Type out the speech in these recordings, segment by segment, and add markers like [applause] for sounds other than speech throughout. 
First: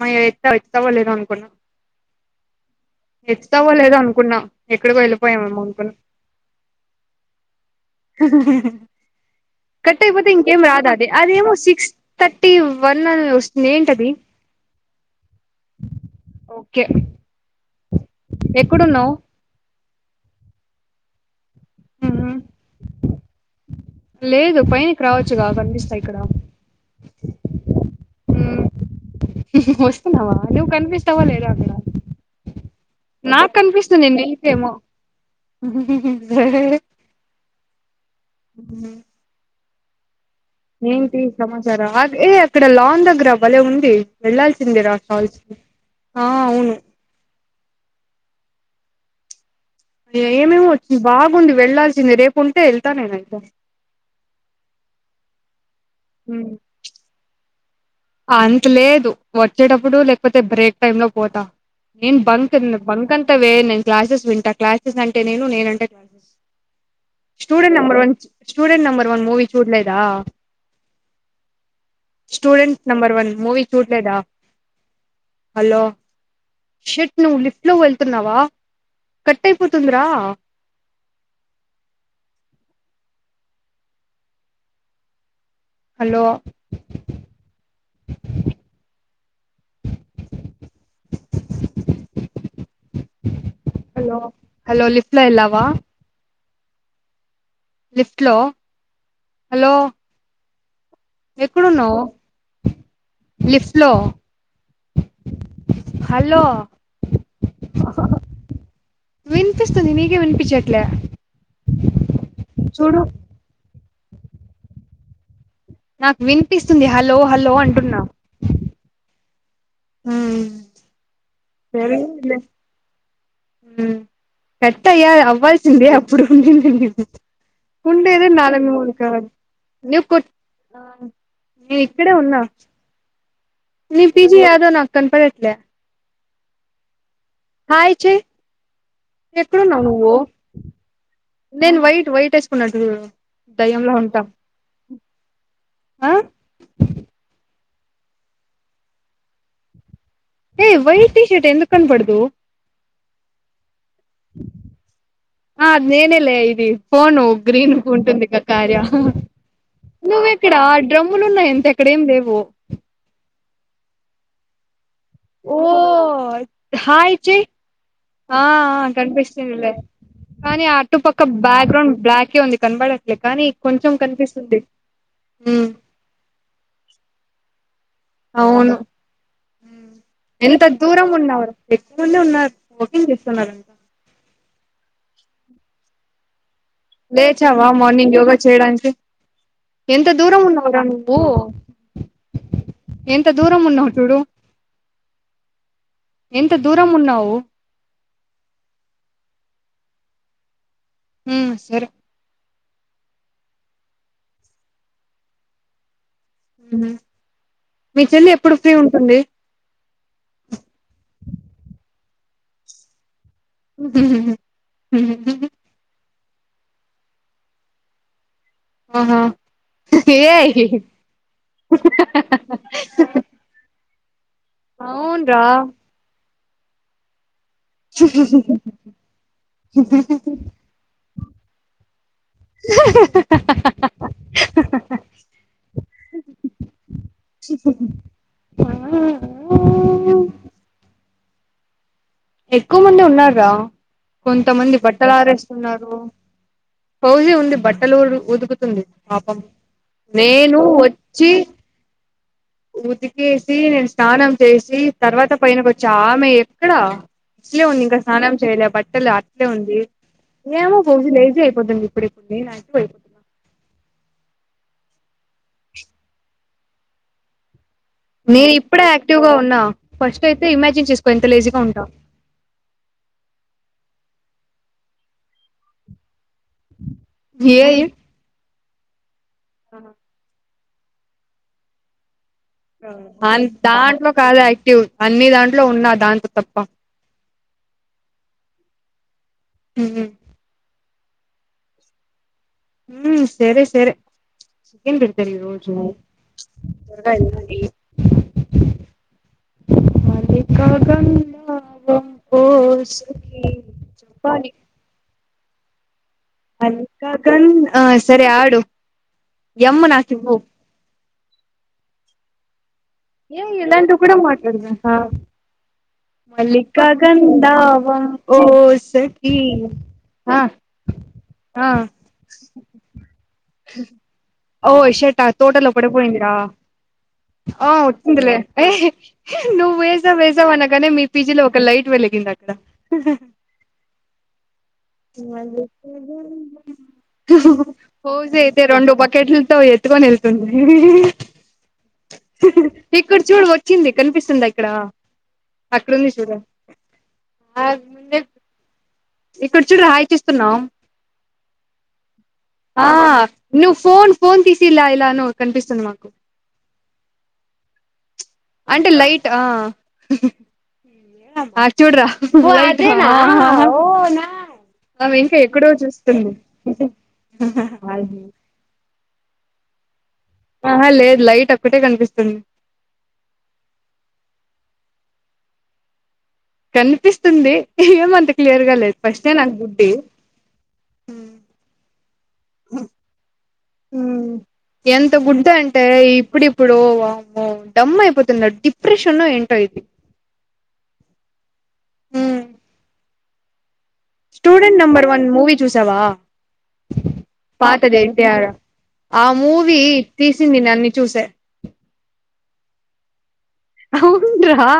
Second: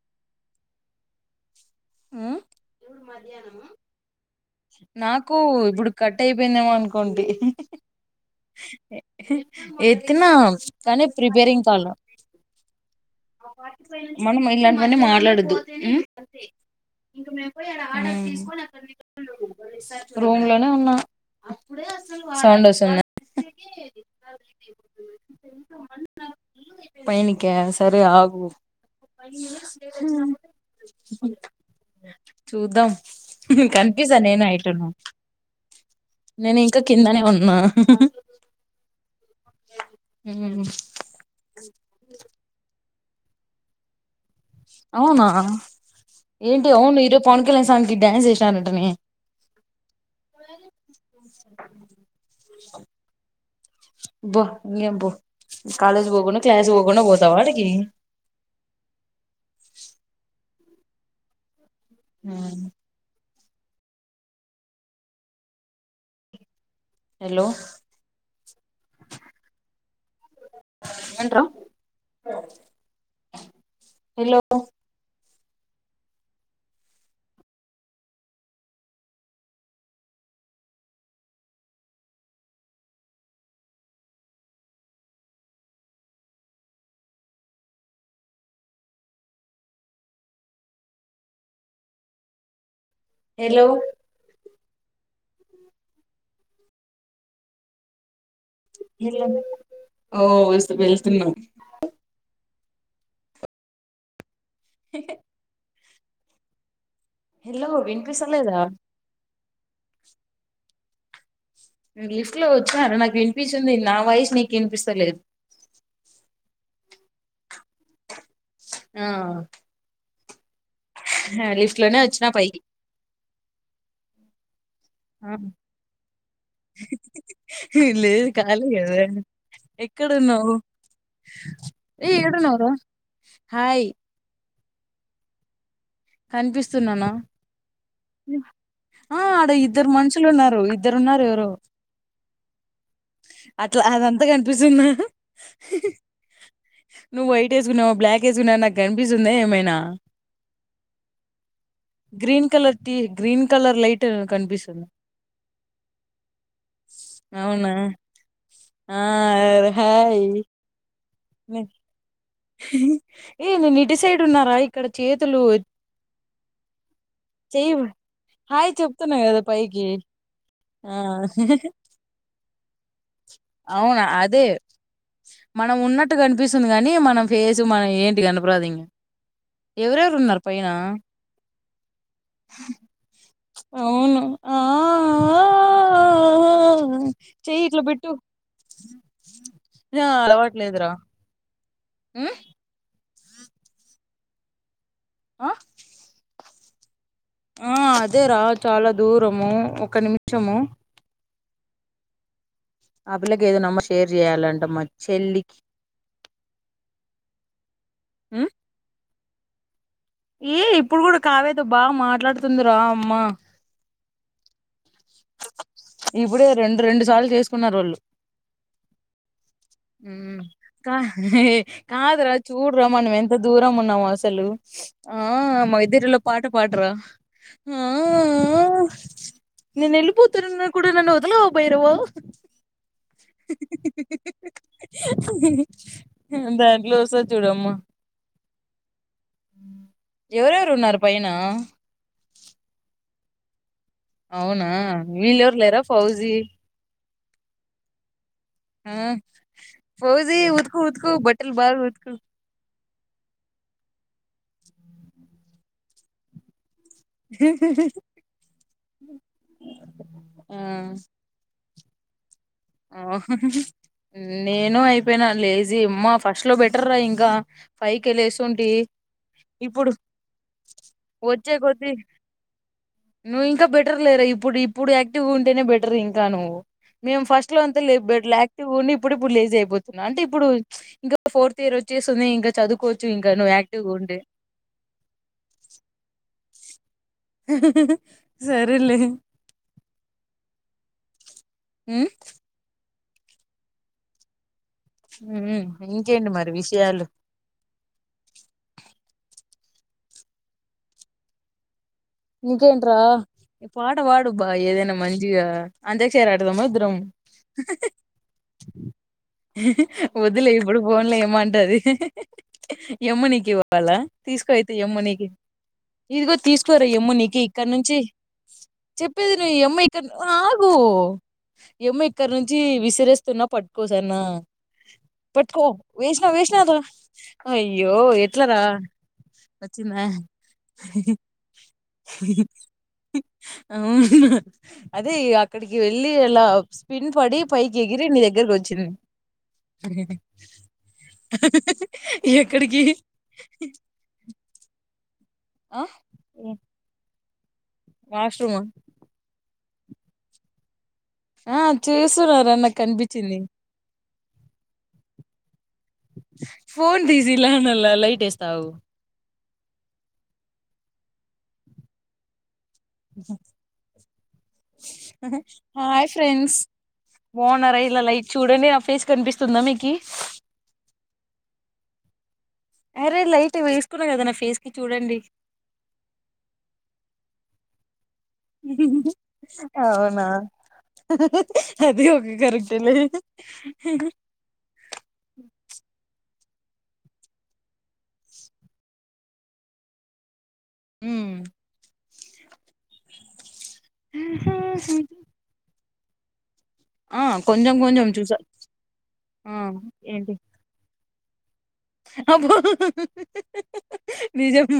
My ఎత్తవు వస్తావో లేదో అనుకున్నా ఆ ఎత్తుతావో లేదో అనుకున్నా ఎక్కడికో నాకు వెళ్ళిపోయామేమో ఇప్పుడు అనుకున్నా కట్ అయిపోయిందేమో అనుకోండి కట్ ఎత్తినా అయిపోతే ఇంకేం రాదా అది కానీ అదేమో ప్రిపేరింగ్ సిక్స్ కాాలం థర్టీ వన్ అని వస్తుంది ఏంటది మన ఇలాంటి నే మాట్లాడదు ఉమ్ ఓకే ఆర్డర్ ఉమ్ తీసుకో ఎక్కడున్నావ్ రూమ్ లోనే ఉన్నా ఉమ్ సౌండ్ వస్తుందా లేదు పైకి రావచ్చుగా కనిపిస్తా ఇక్కడ పైనికా సరే ఆగు వస్తున్నావా నువ్వు కనిపిస్తావా లేదా అక్కడ చూద్దాం నాకు కనిపిస్తుంది కన్ఫ్యూజా నేను అయిట వెళ్ళిపోయేమో నేను ఇంకా కిందనే ఉన్నా నా [unintelligible] ఏంటి సమాచారం అ ఏ అక్కడ లాంగ్ గ్ర బలే ఉంది వెళ్ళాల్సిందే రా అవునా ఫాల్స్ ఏంటి అవును ఈరోజు పవన్ కళ్యాణ్ సాంగ్ కి డ్యాన్స్ ఎ టానటనే ఏమేమొ వచ్చింది బాగుంది వెళ్లాాల్సింది రేపుంటే ఎళ్తా నేనైతే అబ్బో ఇంకేంపో కాలేజ్ పొకున్న క్లాస్ పోకున్న పోతవా ఆటీకి అంత లేదు వచ్చేటప్పుడు లేకపోతే బ్రేక్ టైమ్ లో పోతా నేన్ బంక్ బంకన్ [unintelligible] వే నేను క్లాసెస్ వింటా క్లాసెస్ అంటే నేను నేనంటే classes hello student number one student number one movie చూడలే దా ఏంట్రా నంబర్ వన్ మూవి చూల్లేదా హలో షట్ నువ్వు లిఫ్ట్ లో వెళ్తున్నావా కట్ అయిపోతుందిరా హలో ఎలో హలో హలో లిఫ్టులో ఎల్లావ లిఫ్ట్ లో హలో ఓ వెళ్తూ ఎక్కడున్నావ్ లిఫ్టులో హలో హలో విన్పిస్త లేదు రా పి చట్ల నేన్ లిఫ్ట్ లో వచ్చినా రా నాకు వినిపిస్తుంది నా వాయస్ నీకు వినిపిస్తలేదు నాకు వినిపిస్తుంది హలో హలో అంటున్నా ఆ ఊ హ లిఫ్ట్ లోనే వచ్చినా పైకి కట్ అయ్యా అవ్వాల్సింది అప్పుడు ఉండింది నీకు లేదు ఉండేవే కాలే నాలుగు మూడు కదా కాల్ ఎక్కడున్నావు నేను ఏ ఇక్కడే ఉన్నా ఏడున్నావురా హాయ్ ని పీజీ యా దో నాకు కనపడట్లే కనిపిస్తున్నాన హాయ్ చెయ్ ఆడ ఎక్కడ ఉన్నావు ఇద్దరు నువ్వు మనుషులు ఉన్నారు ఇద్దరున్నారు ఎవరో నెన్ వయిట్ వయిట్ వేసుకోన అట్లా అదంతా కనిపిస్తుంద ఆ నువ్వు వైట్ వేసుకున్నావో బ్లాక్ వేసుకున్నావో నాకు కనిపిస్తుంద ఏమైనా ఏయ్ వైట్ టీషర్ట్ ఎందుకు కనపడుదు green colour T green colour light కనిపిస్తుంది ఆ నేనలే ఇది ఫోను అవునా గ్రీను పో ఉంటుంది కార్య ఆ హాయ్ నువ్ ఎక్కడ డ్రమ్ములున్నాయి అంతే అక్కడ ఏం లేవు ఏ నేన్ ఇటి సైడు ఉన్న బైక్ ఇక్కడ చేతులు ఓ హాయ్ చెయ్ చెయ్యి ఆ హాయ్ చెప్తున్నా కదా కనిపిస్తుందిలే పైకి కానీ ఆ అటుపక్క బ్యాక్గ్రౌండ్ బ్లాకే ఉంది కనబడ అవునా అదే ఉమ్ మనం ఉన్నట్టు కనిపిస్తుంది గాని మన ఫేస్ మయి అవును ఎవరెవరు ఉన్నారు ఎంత పైన దూరంగా ఉన్నా ఎక్కడుండి ఉన్నారు వాకింగ్ చే అవును ఆ ఆఆ లేచావా మార్నింగ్ యోగా చేయడానికి ఎంత దూరం ఉన్నావురా నువ్వు హు ఎంత దూరం ఉన్నావు చూడు ఆ ఎంత దూరం ఉన్నావు పో అదేరా చాలా దూరము ఒక నిమిషము ఆ సరే ఆ పిల్లకి ఏదో నంబర్ షేర్ చెయ్యాలంట మ చెల్లికి మీ చెల్లి ఉమ్, ఎప్పుడు ఫ్రీ ఉంటుంది ఏ ఇప్పుడు కూడా కావ్య తో బాగా మాట్లాడుతుంది రా అమ్మా హ హ హ ఇప్పుడే రెండు రెండు సార్లు చేసుకున్నారు వాళ్ళు ఆహా ఏయ్ కాదురా చూడరా మనం ఎంత దూరం ఉన్నాముో అసలు ఆ అవున్రా మా ఇద్దరిలో పాట పాడరా ఆ స నేను వెళ్ళిపోతున్నా కూడా నన్ను వదలావు బైరవా దాంట్లో వస్తారు చూడమ్మా ఎవరెవరు ఉన్నారు పైనా ఎక్కువ మంది ఉన్నారుగా అవునా కొంతమంది బట్టలు వీళ్ళెవరు లేరా ఆరేస్తున్నారు ఫౌజీ పౌజీ ఉంది బట్టలు ఉదుకుతుంది ఆ పాపం ఫౌజీ నేను ఉతుకు ఉతుకు వచ్చి బట్టలు బాగా ఉతుకు ఉతికేసి నేను స్నానం చేసి తర్వాత పైనక వచ్చి ఆమె ఇక్కడ ఇట్లే ఉంది ఇంకా స్నానం చేయలే బట్ ఆటలా ఉంది ఏము ఫౌజీ లేజి అయిపోతుంది బప్పు ఓ నేను అయి పోయినా లేజీ అమ్మా ఫస్ట్ లో బెటర్ రా ఇంకా ఫైవ్ కే నేను లేసుంటి ఇప్పుడే యాక్టివ్ గా ఉన్నా ఇప్పుడు ఫస్ట్ అయితే ఇమాజిన్ చేసుకో ఎంత వచ్చే లేజీగా ఉంటా కొద్ది నువ్వు ఇంకా బెటర్ లే ఇప్పుడు ఇప్పుడు యాక్టివ్గా ఉంటేనే బెటర్ ఇంకా నువ్వు మే ఏ అంతా ఇబడట్ల ఉ ఇప్పుడు ఇప్పుడు లేజ్ అయిపోతున్నా అంటే ఇప్పుడు ఇం ఫోర్త్ ఇయర్ వచ్చేస్తుంది చదువుకోవచ్చు ఇంకా నువ్వు యాక్టివ్గా దాంట్లో ఉంటే కాదా యాక్టివ్ అన్ని దాంట్లో ఉన్నా దాంట్ తప్పు ఆ సరెలే హ ఉ ఉ సరే సరే చికెన్ పెడతరి ఈ ఉమ్ రోజు ఇంకేంటి మరి విషయాలు త్వరగా అయింది మల్లికా గంధ ఇకేంట పాట పాడుబా చెప్పాలి ఏదైనా మంచి డియర్ అంటే చేరాడుద మాధరం మల్లికాగం ఆ సరే ఆడు ఎమ్ నాకివ్వు వదిలే ఇప్పుడు పోన్లే మంటది ఏ ఎమ్మనీకి ఇవాల ఇలాంటివి కూడా తీసుకోయితే మాట్లాడదా ఎమ్మనీకి ఇదిగో తీసుకో అమ్మ నీకు ఇక్కడ నుంచి మల్లికాగంధావం ఓ చెప్పేది సఖీ ను ఈ అమ్మ ఇక్కడ ఆ ఆగు ఆ ఈ అమ్మ ఇక్కడ నుంచి విసిరేసి పట్కోసార్నా ఓ షట్ ఆ పట్కో తోటలో వేసినా పడిపోయిందిరా వేసినా త ఆ వచ్చిందిలే అహే నువ్వు వేసా వేసా అనగానే మీ పిజీ లో ఒకై అవున స్పిన్ పడి పైకి ఎగిరి నీ హోజ దగ్గరకి అయితే వచ్చింది రెండు బకెట్లతో ఎత్తుకొని వెళ్తుంది ఎక్కడికి ఇక్కడ చూడు వచ్చింది కనిపిస్తుందా ఇక్కడ? అక్కడుంది చూడు వాష్రూమ్ అ? ఇక్కడ చూడు హాయికి ఇస్స్తున్నాం ఆ చేసర ఆ ను్వ్ ఫోన్ ఫోన్ తీసి ఇలా ఇలాను కనిపిస్త ఫోన్ బిజీ లైన్ ల్ లైట్ ఎ స్తే అంటే లైట్ ఆ అ టు చూడరా ఆ ఆమె ఇంకా ఎక్కడో హాయ్ చూస్తుంది ఫ్రెండ్స్ బాగున్నారా ఇలా లైట్ చూడండి నా ఫేస్ కనిపిస్తుందా మీకి ఆహా లేదు లైట్ [unintelligible] అరే లైట్ వేసుకున్నా కదా నా ఫేస్ కి చూడండి కనిపిస్తుంది ఏమన్నా అవునా అది కరెక్టేలే ఎంత గుడ్డ అంటే ఇప్పుడిప్పుడే ఇప్పుడు వామో డమ్ అయిపోతుంది డిప్రెషన్ ఏంటో ఇది ఉమ్ మ్మ్ స్టూడెంట్ నంబర్ వన్ మూవీ చూస్త చవా ఆ కొంచెం పాతది కొంచెం చూసా ఎన్టీఆర్ ఆ మూవీ ఏంటి తీసింది నన్ను చూసే అబ్బో అవును నిజం రా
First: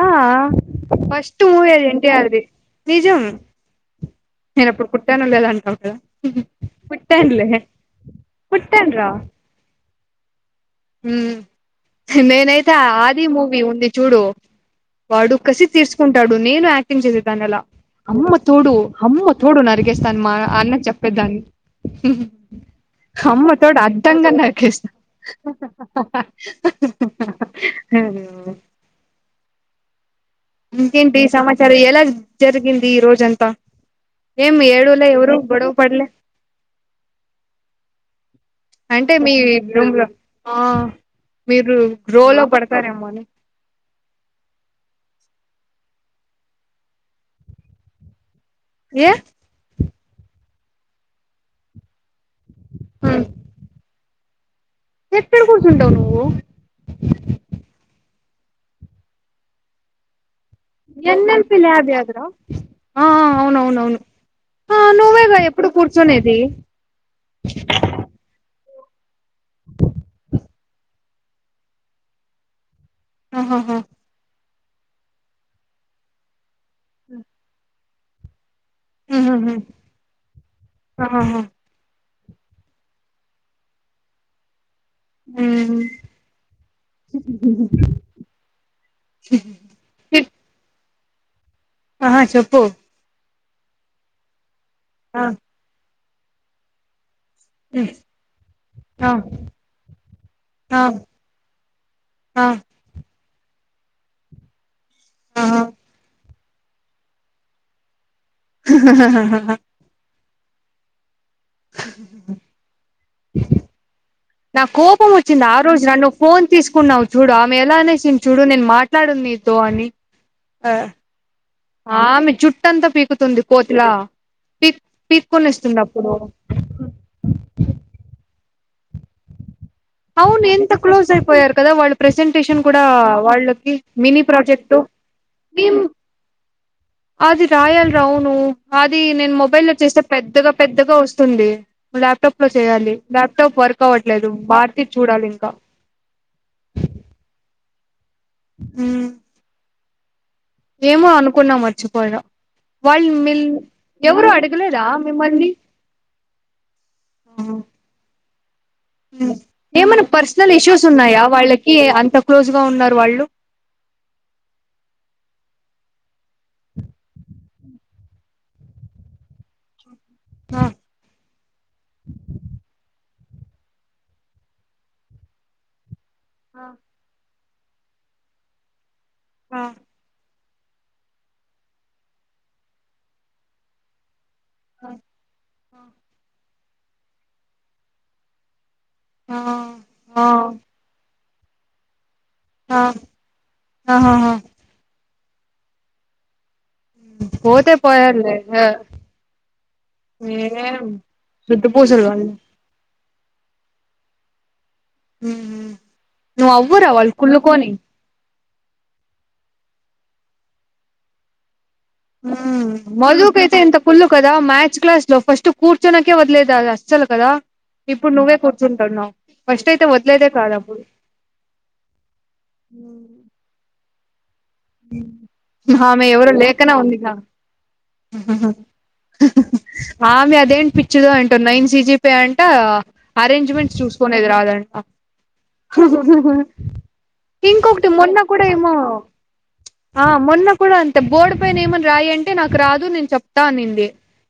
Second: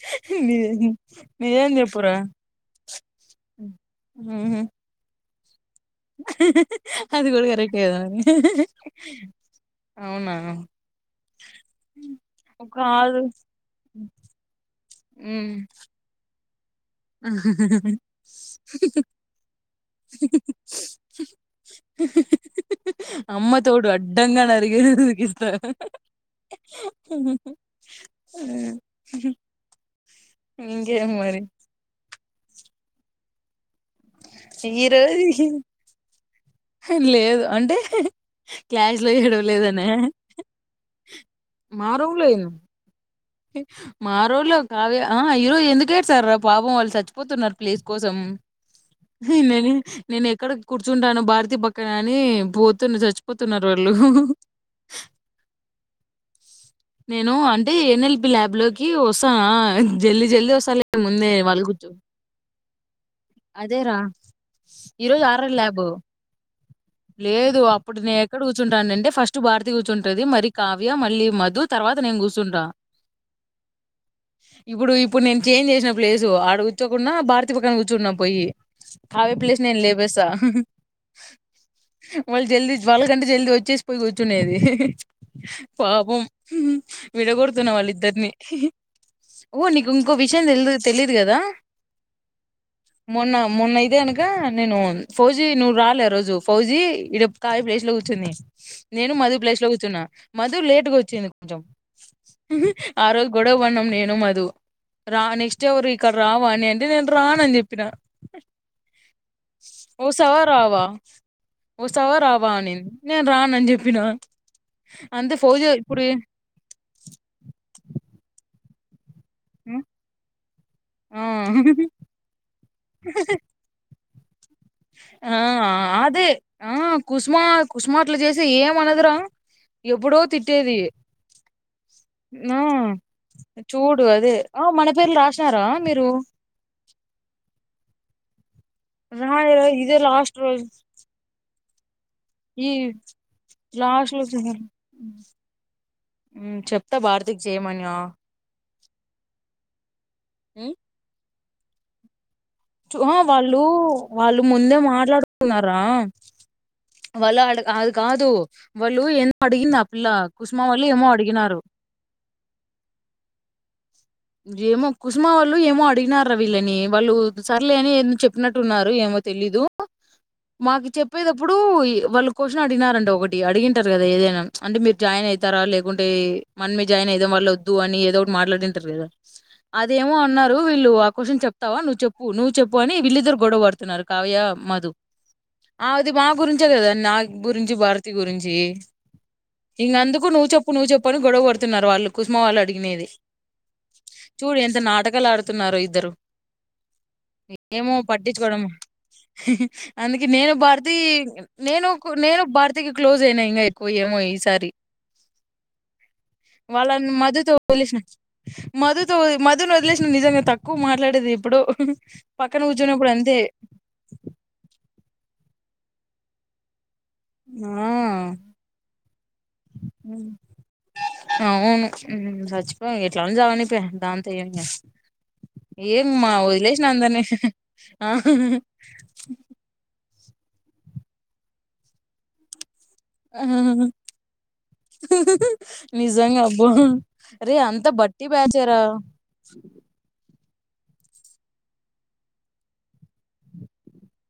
ఆ నిజం ఫస్ట్ మూవి నిజం అది చెప్పురా ఎన్టీఆర్ ది నిజం నేను అ ప్పుడు పుట్టానో లేదొ హీ అది కూడా కరెక్టే కదాని [unintelligible] అవునా? హమ్ నేనైతే అ కాదు ఆది మూవీ ఉంది చూడు వాడు ఉమ్ కసి తీర్కుంటాడు. నేను ఆక్ గుర్ంచేది దాన్ని అలా అమ్మ తోడు అమ్మ తోడు నరికేస్తాను మా అన్న కి చెప్పేదాన్ని హీహీహీ అమ్మ తోడు అడంగా నరికేస్తాను. [unintelligible] ఇంకేం ఇంకేంటి మరి సమాచారం ఎలా జరిగింది ఈ రోజంతా ఏంమ్ ఈ ఏడవలే ఏవరు రోజు గొడవ పడ్లే లేదు అంటే క్లాస్ లో అంటే మీ ఏడవలేదనా రూమ్లో హ మీరు మా రూమ్ లో రోలో ఏను పడతారేమో అని మా రోలో కాద్ ఆహ ఈరోజు ఎందుకేడ్సార్ రా పాపం వాళ్ళు చచ్చిపోతున్నారు ప్లేస్ కోసం ఏ ఇ నేనీ నేను ఎక్కడ కూర్చుంటాను భారతీ పక్కన గా ని పోతున్న చచ్చిపోతున్నారు వాళ్ళు ఎక్కడ కూర్చు ఉంటావు నువ్వు నేను అంటే ఎనెల్ ల్యాబ్ లోకి వస్తా హ జల్ జల్ వస్ ఎన్ ఎల్పిి లాబ్ యాదిర అదేరా ఈరోజు నువ్వేగా ఆరర్ ఎప్పుడు ల్యాబు కూర్చునేది లేదు అప్పుడు నేను ఎక్కడ కూర్ చుటన్డంటే ఫస్ట్ టు భారతీ కూర్చుంటది మరి కావ్య మళ్ళీ మధు తర్వాత నేను కూర్సు న్టా ఆహాహా ఇప్పుడు ఇప్పుడు నేను చేంజ్ చేసిన ప్లేసు ఆడకు చోకిన్డ భారతి పక్కన కు చున్న పోయి హవి ఉహుహు ప్లేస్ నెన్ లేపేసా ఆహాహా వాళ్ళు జల్దీ వాళ్ళ జంట జల్ది వచ్చేసి పోయ్ కూర్చునేది ఉమ్ పాపం విడగొడుతున్న వాళ్ళిద్దరిని ఓ నీకు ఇంకో ఇట్ విషయం తెల్దు తెలీదు కదా ఆహా చెప్పు మూన్న మూన్న అయితేగనక నేను ఆ ఫోజీ నువ్ రాలే ఆ రోజు ఫౌజీ ఇడప్ కావ్య ప్లేస్ ఉమ్ లో కూర్చుంది ఆ నేను మధు ప్లేస్ లో కూర్చున్నా మధు ఆ లేట్గా వచ్చింది కొంచెం ఆ ఆ రోజ్ గొడవణం నేను మధు రా ఆహా నెక్స్ట్ ఎవ్వరు ఇక్కడ రా అని ఏంటిదంట్రా‌నని చెప్పినా స్సావా రావా వస్తావా రావా అనింది నేను రానని చెప్పినా నాకు కోపం వచ్చింది ఆ రోజు నన్ను ఫోన్ తీసుకున్నావు చూడు ఆమె ఎలా అనేసింది చూడు డు నేను మాట్లాడుంది తో అని ఆ ఆమె జుట్టంతా పీకుతుంది కోతిలా ఆ ఆ అదే ఆ కుసుమా కుసుమా అట్ల చేసి సి ఏమనదురా ఎప్పుడో అవును ఎంత తిట్టేది క్లోజ్ అయిపోయారు కదా వాళ్ళు ఆ ప్రసెంటేషన్ కూడా వాళ్ళకి చూడు మినీ అదే ఆ ప్రాజెక్ట్ మన పేర్లు రాసినారా మేం మీరు అది రాయాలరా అవును అది నేను రాయరా మొబైల్ల్లో ఇదే చేేస్తే లాస్ట్ పెద్దగా రోజు పెద్దగా వస్తుంది ల్యాప్టాప్ లో ఈ చెయ్యాలి ల్యాప్టాప్ వర్క్ అవట్లేదు బార్ ఉమ్మ్ చెప్తా భారతి కి చేయమని ఆ మ్మ్ ఉమ్ ఏమో అను కున్నా మరిచిపోయినా ఆ వాళ్ళు వాళ్ళు ముందే అడగలేదా మిమ్మల్ని మాట్లాడుతున్నారా వాళ్ళు అడ అది కాదు వాళ్ళు హ్మ్. ఏమో అడిగింది ఆ ఏమైనా పిల్ల పర్సనల్ కుసుమా ఇష్యూస్ వాళ్ళు ఏమో ఉన్నాయా అడిగినారు వాళ్ళకి అంత క్లోజ్ గా ఉన్నారు వాళ్ళు ఏమో కుసుమా వాళ్ళు ఏమో అడిగినార్ రా వీళ్ళని వాళ్ళు సర్లే అని ఏందొ చెప్పినట్టున్నారు ఏమో తెలీదు ఆ మాకి చెప్పేదప్పుడు వాళ్ళు కొషన్ అడిగినారంట ఒకటి టి అడిగింటారు కదా ఏదైనా అంటే మీరు జాయిన్ ఐతారా లే ఉంటే మనమే జాయిన్ అయిదాం వాళ్ళొద్ దు అని ఏదో ఒకటి మాట్లాడింటారు గదా ఆ ఆ! అదేమో అన్నారు రు వీళ్ళు ఆ క్వషన్ చెప్తావా నువ్ చెప్పు నువ్వు చెప్పు అని వీళ్ళిద్దరు గొడవ పడుతున్నారు కావ్య మధు [inaudible] కదా నా గురించి భారతి గురించి ఇన్ ఆ! ఆ! అందుకు నువ్వు చెప్పు నువ్వు చెప్ అను గొడవ బడుతున్నారు వాళ్ళు కుసుమ వాళ్ళు ఆ! అడిగినేది ఆహాహా చూడు ఎంత నాటకం లాడుతున్నారు ఇద్దరు పోతే ఏమో పోయారులే పట్టించుకోవడం అందుకే నేను భారతీ సుద్దు నేను పూసలు వాళ్ళు నేను భారతీకి క్లోజ్ అయినా ఇంకా ఎక్కువ ఏమో ఈసారి ఉ ఉ నువ్వు అవ్వురా వాళ్లు కుళ్ళుకోని స మధుతో మధును వదిలేసిన నిజంగా తక్కువ మాట్లాడేది ఇప్పుడు ఉ పక్కన కూర్చున్నప్పుడు అంతే మధుకైతే ఎంత కుల్లు కదా మ్యాథ్స్ క్లాస్ ఫస్ట్ కూర్చోనక వద్లేదా ఆ ఫస్ట్ అయితే వదిలేదే కాదు అప్పుడు అవును సచ్చిపో ఎట్లైనా చావని లే అ ఏమి ఆమె ఏం ఎవరో మా లేఖనా వదిలేసిన ఉందిగా అందరినీ ఆ ఆమె అదేంటి పిచ్చిదో ఏంటో నైన్ సిజి పే అంట అరేంజ్మెంట్స్ చూసుకునేది రాదంట నిజంగా అబ్బా రే అంత ఇంకొకటి మొన్న బట్టి కూడా ఏమో బ్యాచారా ఆ మొన్న కూడా అంతే బోర్డు పైన ఏమన్నా రాయ్ అంటే నాకు రాదు నేను చెప్తా అనింది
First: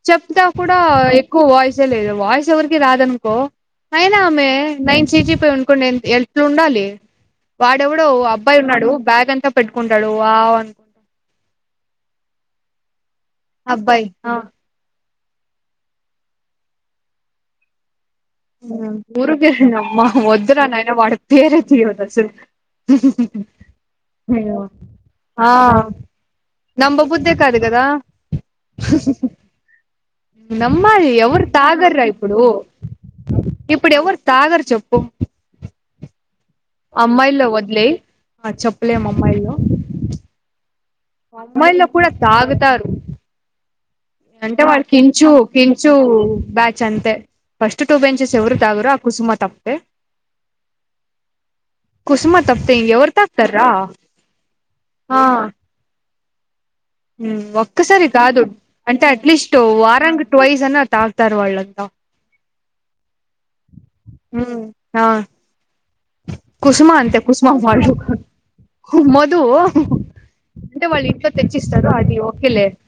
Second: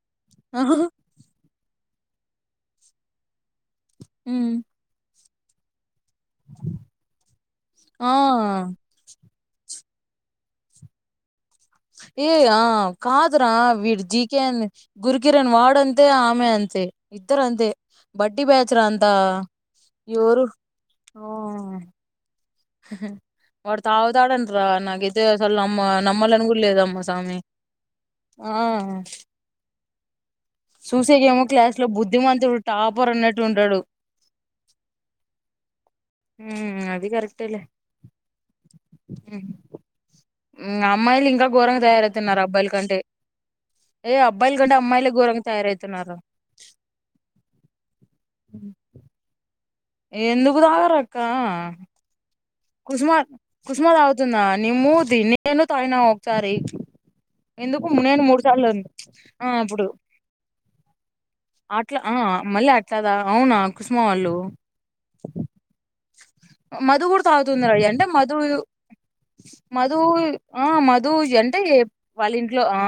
చెప్తా ఆహా, కూడా ఎక్కువ వాయిస్ [unintelligible] వయస్ ఎవరికి రాదనుకో అయనా అమె ఉమ్ నైన్ సి టీ [unintelligible] ఎట్లా ఉండాలి వాడెవడో ఆ అబ్బాయి ఉన్నాడు బ్యాగ్ అంతా పెట్టు చడువా అనుకుంటా ఏయ ఆ కాదు రా వీడు అబ్బాయి జి ఆ కే ఎన్ గురుకిరన్ వాడు అంతే ఆమె అంతే ఇద్దరు అంతే బట్టి ఆ బ్యాచ్ రా అంతా [unintelligible] అమ్మా ఎవరు వద్దురా నైనా వాని ఆ పేరే తీయొద్దు అసలు వాడు తాగుతాడంటరా నాకైతే ఆ అసలు నమ్మ నమ్మాలని కూడా లేదమ్మ నమ్మబుద్దే స్వామి కాదు కదా ఆ నమ్మాలి చూసేక ఏమో ఎవరు క్లాస్ లో తాగర్రా ఇప్పుడు బుద్ధిమంతుడు టాప్ ఇప్పుడు ఎవరు తాగరు చెప్పు హు అది కరెక్ట్ అమ్మాయిల్లో వదిలేయ్ చెప్పలేం అమ్మాయిలో ఉ అమ్మాయిలు ఇంకా ఘోరంగా తయారవుతున్నారు అబ్బాయిల తాగుతారు కంటే ఏ అబ్బాయిల అంటే కంటే వాళ్ళ అమ్మాయిలే కించు ఘోరంగా కించు తయారవుతున్నారు బ్యాచ్ అంతే ఫస్ట్ టూ బెంచెస్ ఎవరు తాగరు ఆ కుసుమ తప్ప ఎందుకు తాగరు అక్క కుసుమ తప్తే కుసుమ ఇంకెవరు తాగుతార్రా కుసుమ తగ్గుతుందా నీ మూతి నేను తగిన చారి ఉ ఒక్కసారి కాదు అంటే ఆ అట్లీస్ట్ అప్పుడు వారానికి ట్వైజ్ అన్న తా అట్లా ఆ మళ్ళీ అట్లాదా అవునా కుసుమా వాళ్ళు ఆ కుసుమ మధు అంతే కూడా కుసుమ తాగుతుందిడి వాళ్ళు అంటే మధు మధు మధు ఆ అంటే వాళ్ళ మధు ఇంట్లో అంటే తెచ్చిస్తారు అది వాళ్ళ ఇంట్లో ఓకేలే ఆ